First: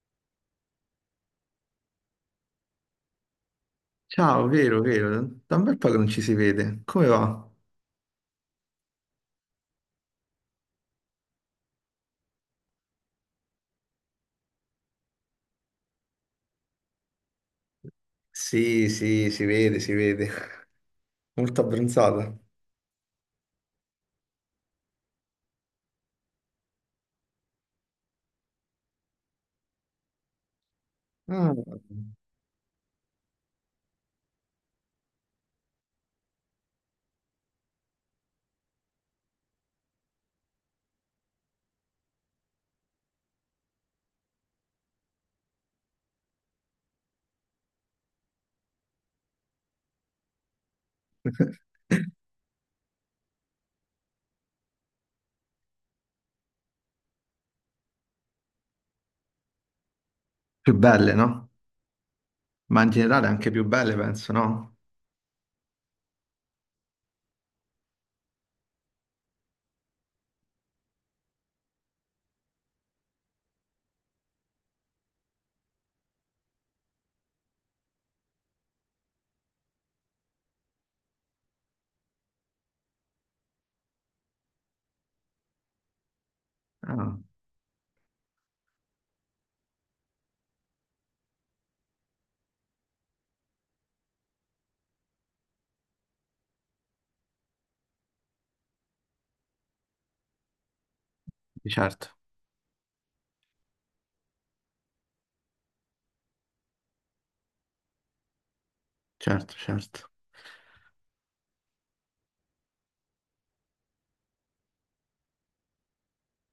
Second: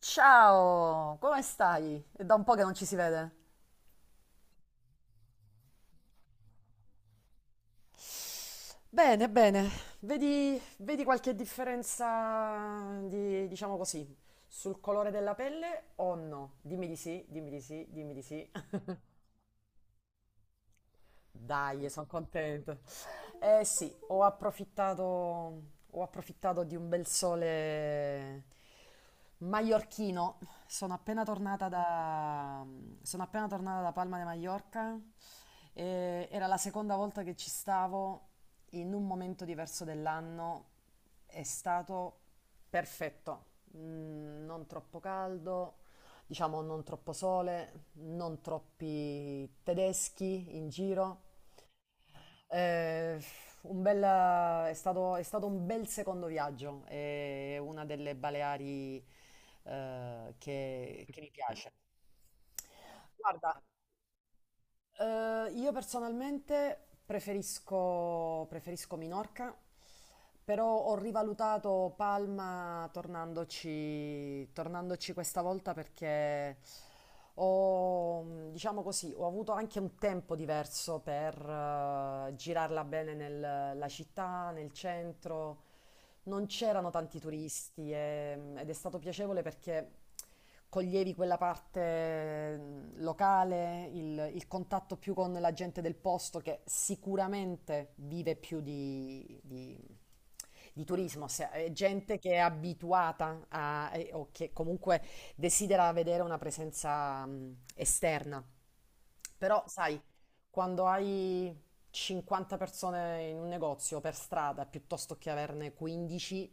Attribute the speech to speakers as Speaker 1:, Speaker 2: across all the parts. Speaker 1: Ciao, come stai? È da un po' che non ci si vede.
Speaker 2: Ciao, vero, vero, da un bel po' che non ci si vede. Come va?
Speaker 1: Bene, bene. Vedi qualche differenza di, diciamo così, sul colore della pelle o no? Dimmi di sì, dimmi di sì, dimmi di sì.
Speaker 2: Sì, sì, si vede, si vede. Molto
Speaker 1: Dai, sono
Speaker 2: abbronzata.
Speaker 1: contenta. Eh sì, ho approfittato di un bel sole maiorchino. Sono appena
Speaker 2: Ah.
Speaker 1: tornata da, Sono appena tornata da Palma de Mallorca. E era la seconda volta che ci stavo in un momento diverso dell'anno. È stato perfetto. Non troppo caldo, diciamo non troppo sole, non troppi tedeschi in giro. Eh, un bel, è stato un bel secondo viaggio, è una delle Baleari
Speaker 2: Più
Speaker 1: che,
Speaker 2: belle,
Speaker 1: che mi
Speaker 2: no?
Speaker 1: piace.
Speaker 2: Ma in generale anche
Speaker 1: Guarda,
Speaker 2: più belle, penso, no?
Speaker 1: io personalmente preferisco Minorca, però ho rivalutato Palma tornandoci questa volta perché diciamo così, ho avuto anche un tempo diverso per girarla bene nella città, nel centro. Non c'erano
Speaker 2: Ah,
Speaker 1: tanti turisti ed è stato piacevole perché coglievi quella parte locale, il contatto più con la gente del posto che sicuramente vive più di turismo,
Speaker 2: di
Speaker 1: è
Speaker 2: certo,
Speaker 1: gente che è abituata a, o che comunque desidera vedere una presenza esterna.
Speaker 2: certo,
Speaker 1: Però, sai,
Speaker 2: certo.
Speaker 1: quando hai 50 persone in un negozio per strada piuttosto che averne 15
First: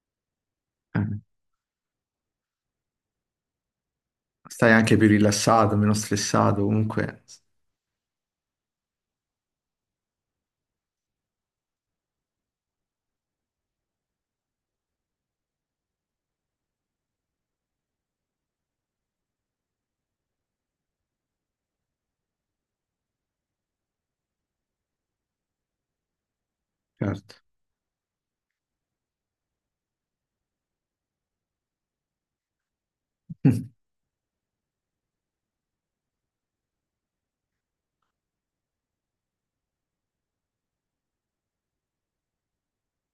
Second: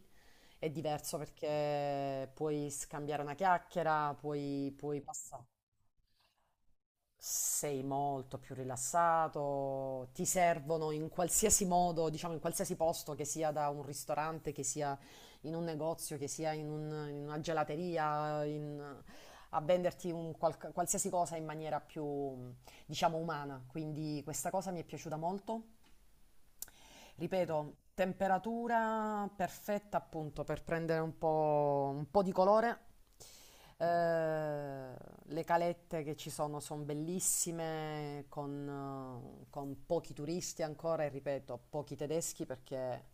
Speaker 1: è
Speaker 2: Eh,
Speaker 1: diverso perché puoi scambiare una chiacchiera,
Speaker 2: stai
Speaker 1: puoi,
Speaker 2: anche
Speaker 1: puoi
Speaker 2: più
Speaker 1: passare.
Speaker 2: rilassato, meno stressato, comunque,
Speaker 1: Sei molto più rilassato, ti servono in qualsiasi modo, diciamo in qualsiasi posto, che sia da un ristorante, che sia in un negozio, che sia in una gelateria, a venderti un qualsiasi cosa in maniera più, diciamo, umana. Quindi questa cosa mi è piaciuta molto.
Speaker 2: certo.
Speaker 1: Ripeto, temperatura perfetta appunto per prendere un po' di colore. Eh, le calette che ci sono sono bellissime, con pochi turisti ancora e ripeto, pochi tedeschi perché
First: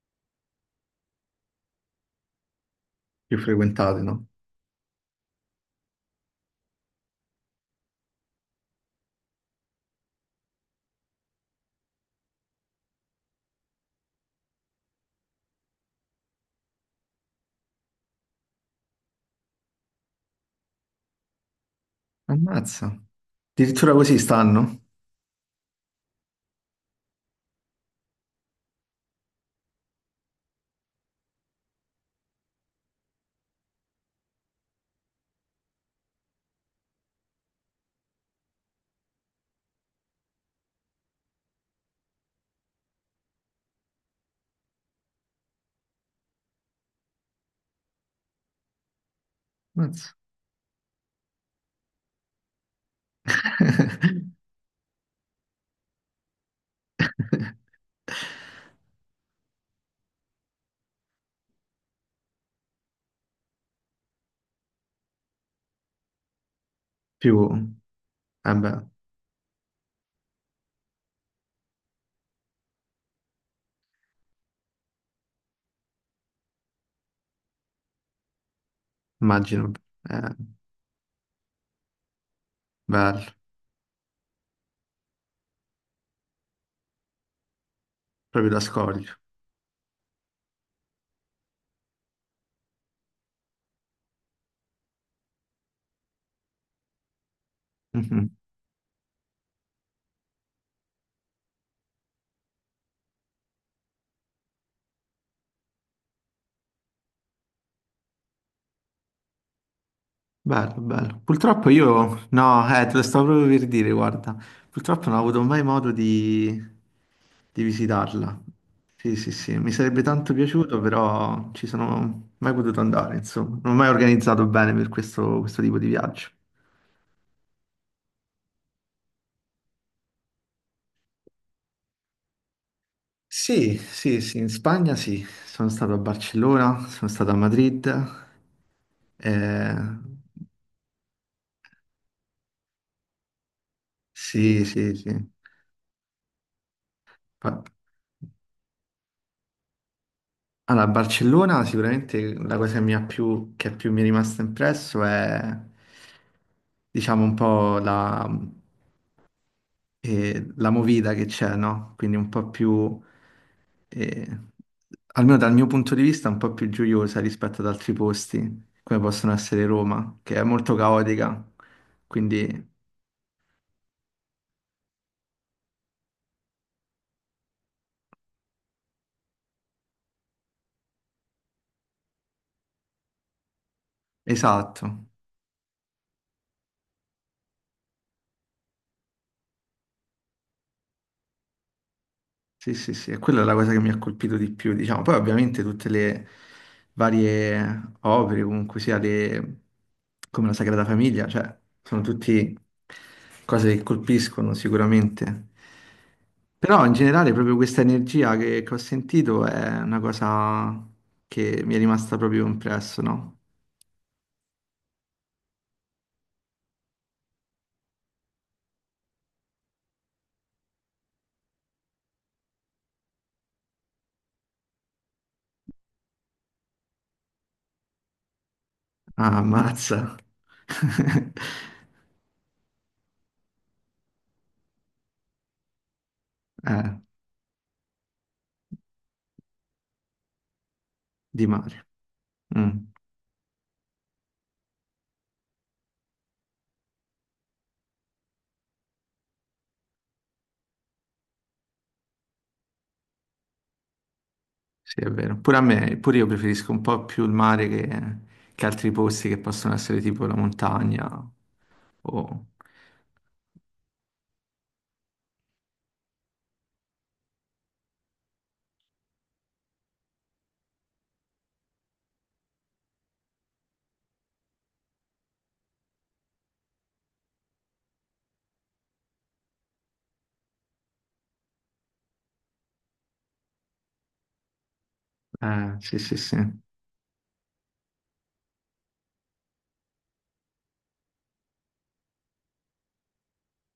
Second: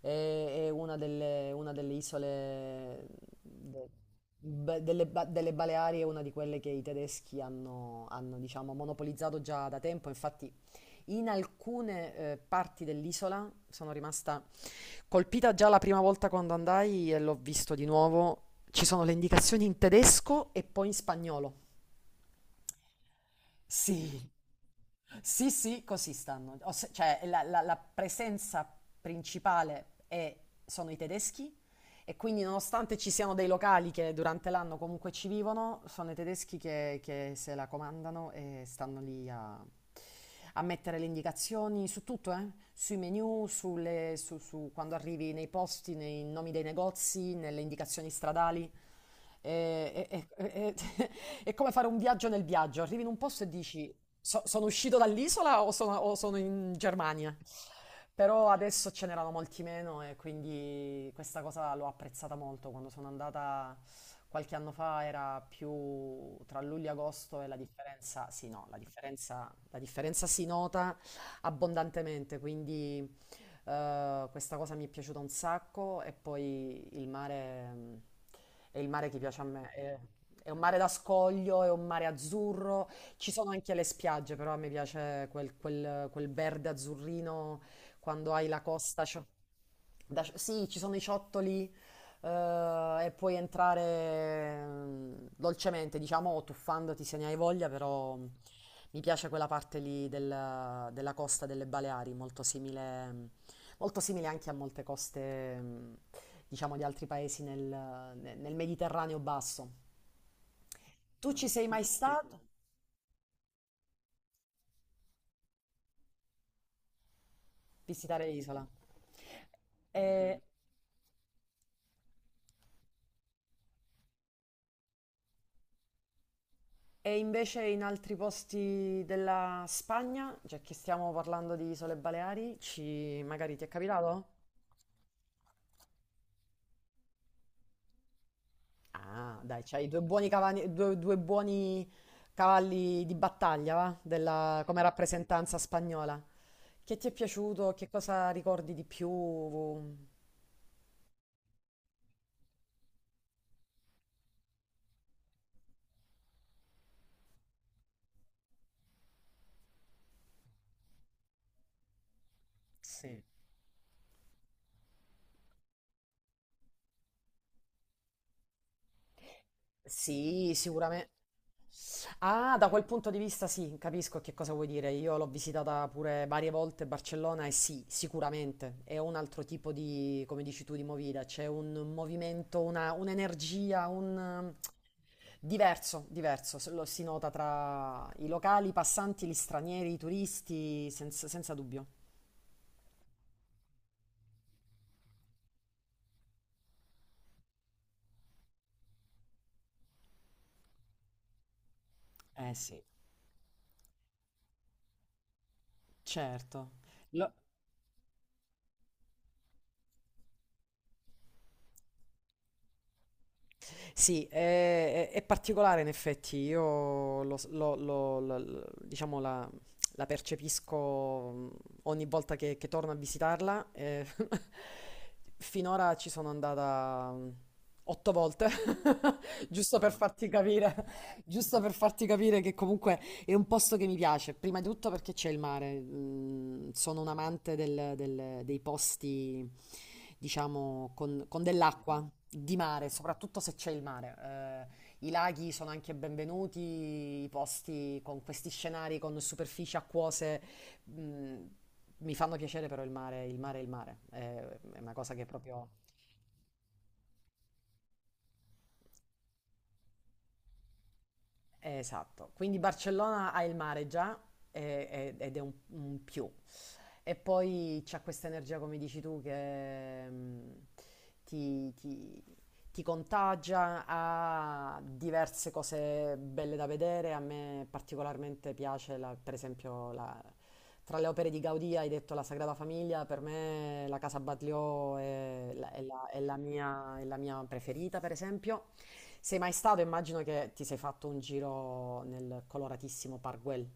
Speaker 1: è una delle isole
Speaker 2: Più
Speaker 1: de-
Speaker 2: frequentate, no?
Speaker 1: delle Baleari, è una di quelle che i tedeschi hanno, diciamo, monopolizzato già da tempo. Infatti in alcune parti dell'isola sono rimasta colpita già la prima volta quando andai e l'ho visto di nuovo. Ci sono le indicazioni in tedesco e poi in spagnolo.
Speaker 2: Ammazza. Addirittura così
Speaker 1: Sì.
Speaker 2: stanno?
Speaker 1: Sì, sì, così stanno. O cioè, la presenza principale sono i tedeschi e quindi nonostante ci siano dei locali che durante l'anno comunque ci vivono, sono i tedeschi che se la comandano e stanno lì a mettere le indicazioni su tutto, eh? Sui menu, su quando arrivi nei posti, nei nomi dei negozi, nelle indicazioni stradali. E-
Speaker 2: Ammazza.
Speaker 1: e- e- e- è come fare un viaggio nel viaggio, arrivi in un posto e dici... So- sono uscito dall'isola o sono in Germania? Però adesso ce n'erano molti meno e quindi questa cosa l'ho apprezzata molto. Quando sono andata qualche anno fa era più tra luglio e agosto e
Speaker 2: Più,
Speaker 1: la differenza, sì,
Speaker 2: eh
Speaker 1: no, la
Speaker 2: beh,
Speaker 1: differenza, la differenza si nota abbondantemente, quindi questa cosa mi è piaciuta un sacco e poi il mare è il mare che piace a me.
Speaker 2: immagino,
Speaker 1: È,
Speaker 2: eh,
Speaker 1: è un mare da scoglio, è un mare azzurro,
Speaker 2: bello,
Speaker 1: ci sono anche le spiagge, però a me piace quel verde azzurrino quando hai
Speaker 2: proprio da
Speaker 1: la costa.
Speaker 2: scoglio.
Speaker 1: Sì, ci sono i ciottoli e puoi entrare dolcemente, diciamo, o tuffandoti se ne hai voglia, però
Speaker 2: Mhm.
Speaker 1: mi piace quella parte lì della costa delle Baleari, molto simile, molto simile anche a molte coste, diciamo, di altri paesi nel Mediterraneo basso.
Speaker 2: Bello, bello.
Speaker 1: Tu ci sei
Speaker 2: Purtroppo
Speaker 1: mai
Speaker 2: io,
Speaker 1: stato?
Speaker 2: no, te lo stavo proprio per dire, guarda, purtroppo non ho avuto mai modo di
Speaker 1: Visitare
Speaker 2: visitarla.
Speaker 1: l'isola?
Speaker 2: Sì, sì, sì, mi sarebbe tanto
Speaker 1: Eh,
Speaker 2: piaciuto, però ci sono mai potuto andare, insomma. Non ho mai organizzato bene per questo tipo di viaggio.
Speaker 1: E invece in altri posti della Spagna, cioè che stiamo parlando di Isole Baleari, ci... magari ti è
Speaker 2: Sì, sì,
Speaker 1: capitato?
Speaker 2: sì, in Spagna sì, sono stato a Barcellona, sono stato a Madrid.
Speaker 1: Ah, dai,
Speaker 2: Eh,
Speaker 1: c'hai due buoni cavalli di battaglia, va? Della...
Speaker 2: sì,
Speaker 1: come
Speaker 2: sì, sì.
Speaker 1: rappresentanza spagnola. Che ti è
Speaker 2: Fa-
Speaker 1: piaciuto? Che cosa ricordi di più?
Speaker 2: Allora, a Barcellona sicuramente la cosa che mi ha più mi è rimasta impresso diciamo, un po' la movida che c'è, no? Quindi un po' più,
Speaker 1: Sì.
Speaker 2: eh, almeno dal mio punto di vista, un po' più gioiosa rispetto ad altri posti, come possono essere Roma, che è
Speaker 1: Sì,
Speaker 2: molto
Speaker 1: sicuramente.
Speaker 2: caotica.
Speaker 1: Ah, da
Speaker 2: Quindi,
Speaker 1: quel punto di vista sì, capisco che cosa vuoi dire. Io l'ho visitata pure varie volte Barcellona e sì, sicuramente è un altro tipo di, come dici tu, di movida. C'è un movimento, un'energia, un...
Speaker 2: esatto.
Speaker 1: diverso, diverso. Se lo si nota tra i locali, i passanti, gli stranieri, i turisti, senza, senza dubbio.
Speaker 2: Sì, sì, sì, e quella è la cosa che mi ha colpito di più, diciamo. Poi ovviamente tutte le varie opere, comunque sia le... come la Sagrada Famiglia, cioè, sono tutte
Speaker 1: Eh sì.
Speaker 2: cose che colpiscono sicuramente.
Speaker 1: Certo.
Speaker 2: Però in generale
Speaker 1: Lo-
Speaker 2: proprio questa energia che ho sentito è una cosa che mi è rimasta proprio impresso, no?
Speaker 1: Sì, è particolare in effetti, io lo, s- lo- lo- lo- lo- diciamo la percepisco ogni volta che torno a visitarla. Finora ci sono andata otto volte,
Speaker 2: Ah,
Speaker 1: giusto per
Speaker 2: ammazza.
Speaker 1: farti capire, giusto per farti capire che comunque è un posto che mi piace, prima di tutto perché c'è il mare.
Speaker 2: Eh,
Speaker 1: Sono un amante dei posti, diciamo, con
Speaker 2: di mare.
Speaker 1: dell'acqua, di
Speaker 2: Mm.
Speaker 1: mare, soprattutto se c'è il mare. I laghi sono anche benvenuti, i posti con questi scenari, con superfici acquose, mm, mi fanno piacere però il mare è il mare. È una
Speaker 2: Sì, è
Speaker 1: cosa che
Speaker 2: vero. Pure a
Speaker 1: proprio...
Speaker 2: me, pure io preferisco un po' più il mare che altri posti che possono essere tipo la montagna.
Speaker 1: Esatto.
Speaker 2: o-
Speaker 1: Quindi Barcellona ha il mare già ed è un più. E poi c'ha questa energia, come dici tu, che ti, ti- ti contagia, ha diverse cose belle da vedere. A me particolarmente piace, per esempio, tra le opere di Gaudì hai detto La Sagrada Famiglia, per me la Casa Batlló è la, è
Speaker 2: Sì,
Speaker 1: la-
Speaker 2: sì, sì.
Speaker 1: è la mia preferita, per esempio. Sei mai stato? Immagino che ti sei fatto un giro nel coloratissimo Park Güell.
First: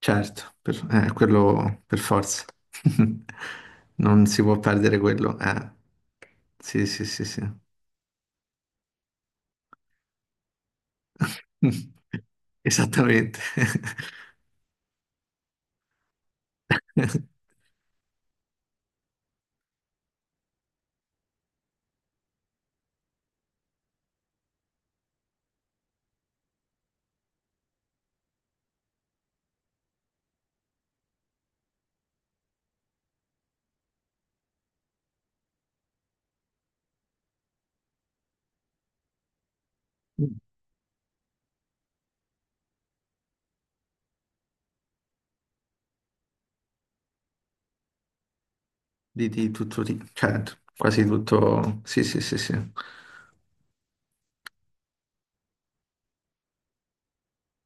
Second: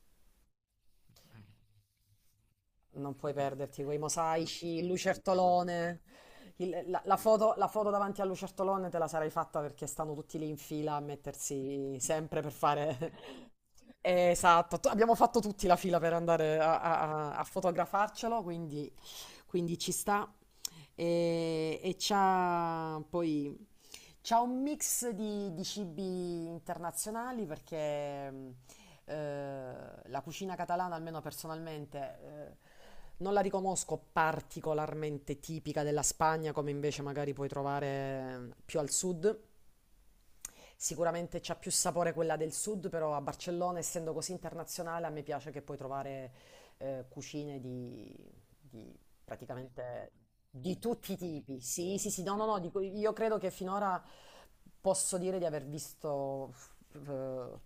Speaker 2: Certo, quello per forza.
Speaker 1: Non puoi perderti quei
Speaker 2: Non si può
Speaker 1: mosaici, il
Speaker 2: perdere quello.
Speaker 1: lucertolone, il-
Speaker 2: Sì,
Speaker 1: la,
Speaker 2: sì,
Speaker 1: la
Speaker 2: sì, sì.
Speaker 1: foto, la foto davanti al lucertolone te la sarai fatta perché stanno tutti lì in fila a mettersi sempre per
Speaker 2: Esattamente.
Speaker 1: fare... Esatto, abbiamo fatto tutti la fila per andare a fotografarcelo, quindi ci sta. E c'ha un mix di cibi internazionali perché eh, la cucina catalana, almeno personalmente, non la riconosco particolarmente tipica della Spagna, come invece magari puoi trovare più al sud. Sicuramente c'ha più sapore quella del sud, però a Barcellona, essendo così internazionale, a me piace che puoi trovare cucine di
Speaker 2: Di tutto, di,
Speaker 1: praticamente
Speaker 2: certo,
Speaker 1: di
Speaker 2: quasi
Speaker 1: tutti i tipi.
Speaker 2: tutto.
Speaker 1: Sì,
Speaker 2: Sì,
Speaker 1: sì,
Speaker 2: sì,
Speaker 1: sì, no,
Speaker 2: sì,
Speaker 1: no,
Speaker 2: sì.
Speaker 1: no, io credo che finora posso dire di aver visto... eh,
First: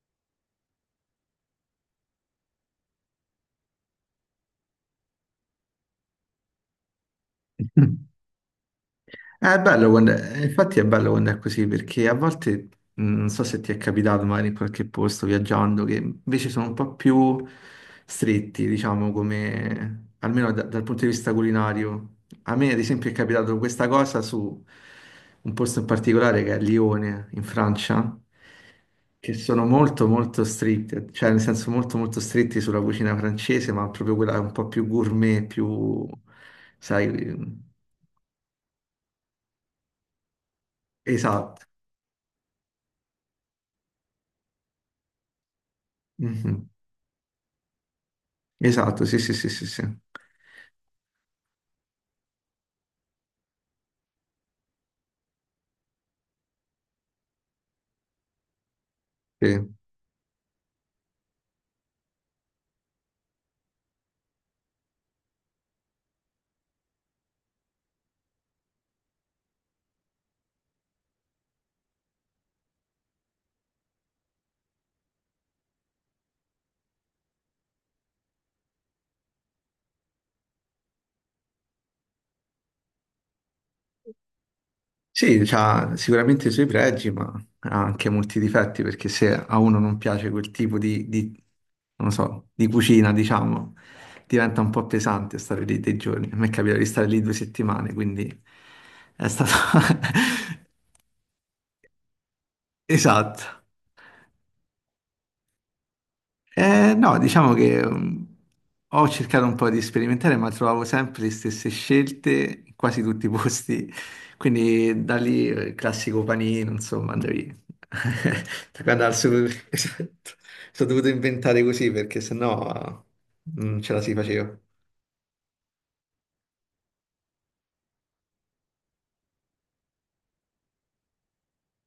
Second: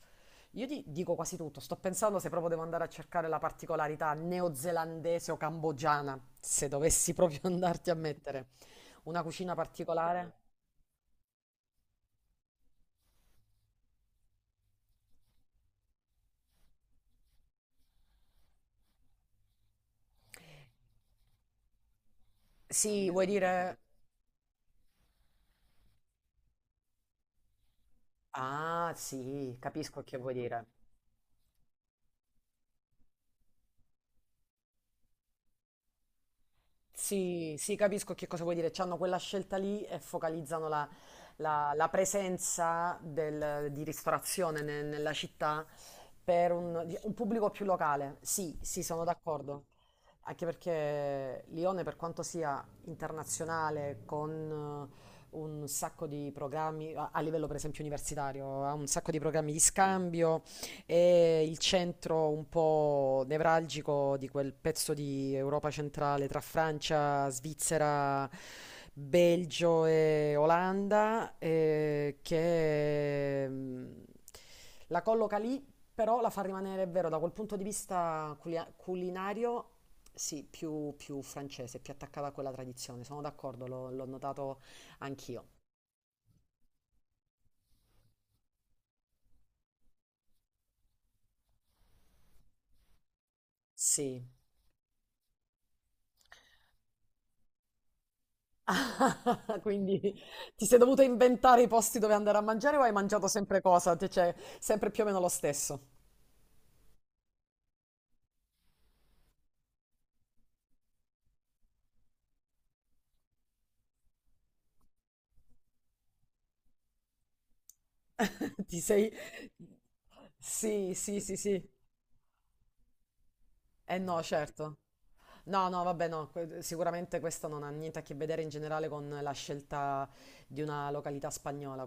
Speaker 1: io dico quasi tutto, sto pensando se proprio devo andare a cercare la particolarità neozelandese o cambogiana, se dovessi proprio andarti a mettere una cucina
Speaker 2: È bello quando
Speaker 1: particolare.
Speaker 2: infatti è bello quando è così, perché a volte, non so se ti è capitato magari in qualche posto viaggiando, che invece sono un po' più stretti, diciamo, come, almeno dal punto di vista culinario. A me, ad esempio,
Speaker 1: Sì,
Speaker 2: è
Speaker 1: vuoi
Speaker 2: capitato
Speaker 1: dire...
Speaker 2: questa cosa su un posto in particolare che è Lione, in Francia,
Speaker 1: Ah,
Speaker 2: che
Speaker 1: sì,
Speaker 2: sono
Speaker 1: capisco
Speaker 2: molto
Speaker 1: che vuoi
Speaker 2: molto
Speaker 1: dire.
Speaker 2: stritti, cioè nel senso molto molto stretti sulla cucina francese, ma proprio quella un po' più gourmet, più, sai,
Speaker 1: Sì, sì, capisco che cosa vuoi dire. C'hanno quella scelta lì e focalizzano la,
Speaker 2: esatto.
Speaker 1: la- la presenza di ristorazione nella città per
Speaker 2: Mhm.
Speaker 1: un, di- un pubblico più locale. Sì, sì,
Speaker 2: Esatto,
Speaker 1: sono
Speaker 2: sì, sì, sì, sì,
Speaker 1: d'accordo.
Speaker 2: sì.
Speaker 1: Anche perché Lione, per quanto sia internazionale, con un sacco di programmi, a livello per esempio universitario, ha un sacco di programmi di
Speaker 2: Sì,
Speaker 1: scambio. È il centro un po' nevralgico di quel pezzo di Europa centrale tra Francia, Svizzera, Belgio e Olanda, che la colloca lì, però la fa rimanere, è vero, da quel punto di vista culinario, sì, più francese, più attaccata a quella tradizione. Sono d'accordo, l'ho notato
Speaker 2: Sì,
Speaker 1: anch'io.
Speaker 2: c'ha sicuramente i suoi pregi, ma ha anche molti difetti, perché se a uno non piace quel tipo non lo so, di cucina, diciamo,
Speaker 1: Sì.
Speaker 2: diventa un po' pesante stare lì dei giorni. A me capita di stare lì 2 settimane, quindi è stato...
Speaker 1: Quindi ti sei dovuto inventare i posti dove andare a mangiare o hai mangiato sempre
Speaker 2: Esatto.
Speaker 1: cosa? Cioè, sempre più o meno lo stesso.
Speaker 2: No, diciamo che ho cercato un po' di sperimentare, ma trovavo sempre le stesse scelte in quasi tutti i posti. Quindi da lì il classico panino, insomma, andavi
Speaker 1: Ti
Speaker 2: da qua
Speaker 1: sei...
Speaker 2: Esatto. Sono
Speaker 1: Sì,
Speaker 2: dovuto
Speaker 1: sì, sì,
Speaker 2: inventare
Speaker 1: sì.
Speaker 2: così perché sennò non ce
Speaker 1: Eh
Speaker 2: la si
Speaker 1: no,
Speaker 2: faceva.
Speaker 1: certo. No, no, vabbè, no, sicuramente questo non ha niente a che vedere in generale con la scelta di una località spagnola,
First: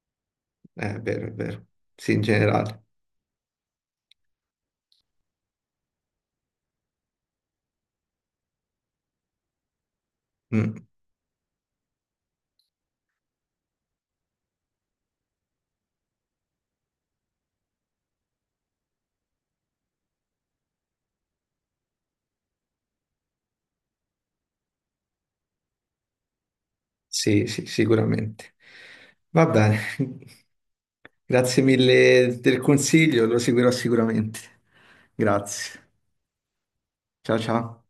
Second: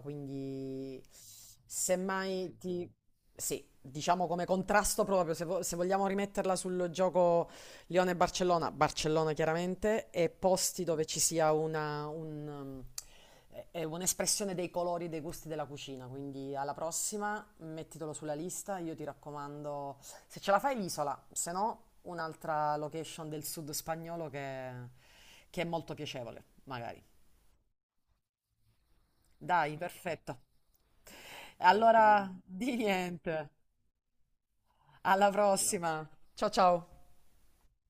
Speaker 2: È
Speaker 1: quindi
Speaker 2: vero, è vero. Sì, in
Speaker 1: semmai
Speaker 2: generale.
Speaker 1: ti... Sì, diciamo come contrasto proprio, se vogliamo rimetterla sul gioco Lione-Barcellona, Barcellona chiaramente, e
Speaker 2: Mm,
Speaker 1: posti dove ci sia è un'espressione dei colori, dei gusti della cucina, quindi alla prossima mettitelo sulla lista, io ti raccomando se ce la fai l'isola, se no un'altra location del sud spagnolo che è molto piacevole, magari.
Speaker 2: sì, sì, sicuramente. Va
Speaker 1: Dai,
Speaker 2: bene.
Speaker 1: perfetto. Ottimo.
Speaker 2: Grazie
Speaker 1: Allora,
Speaker 2: mille del
Speaker 1: di
Speaker 2: consiglio, lo
Speaker 1: niente.
Speaker 2: seguirò sicuramente.
Speaker 1: Alla Grazie.
Speaker 2: Grazie.
Speaker 1: Prossima. Ciao ciao.
Speaker 2: Ciao ciao.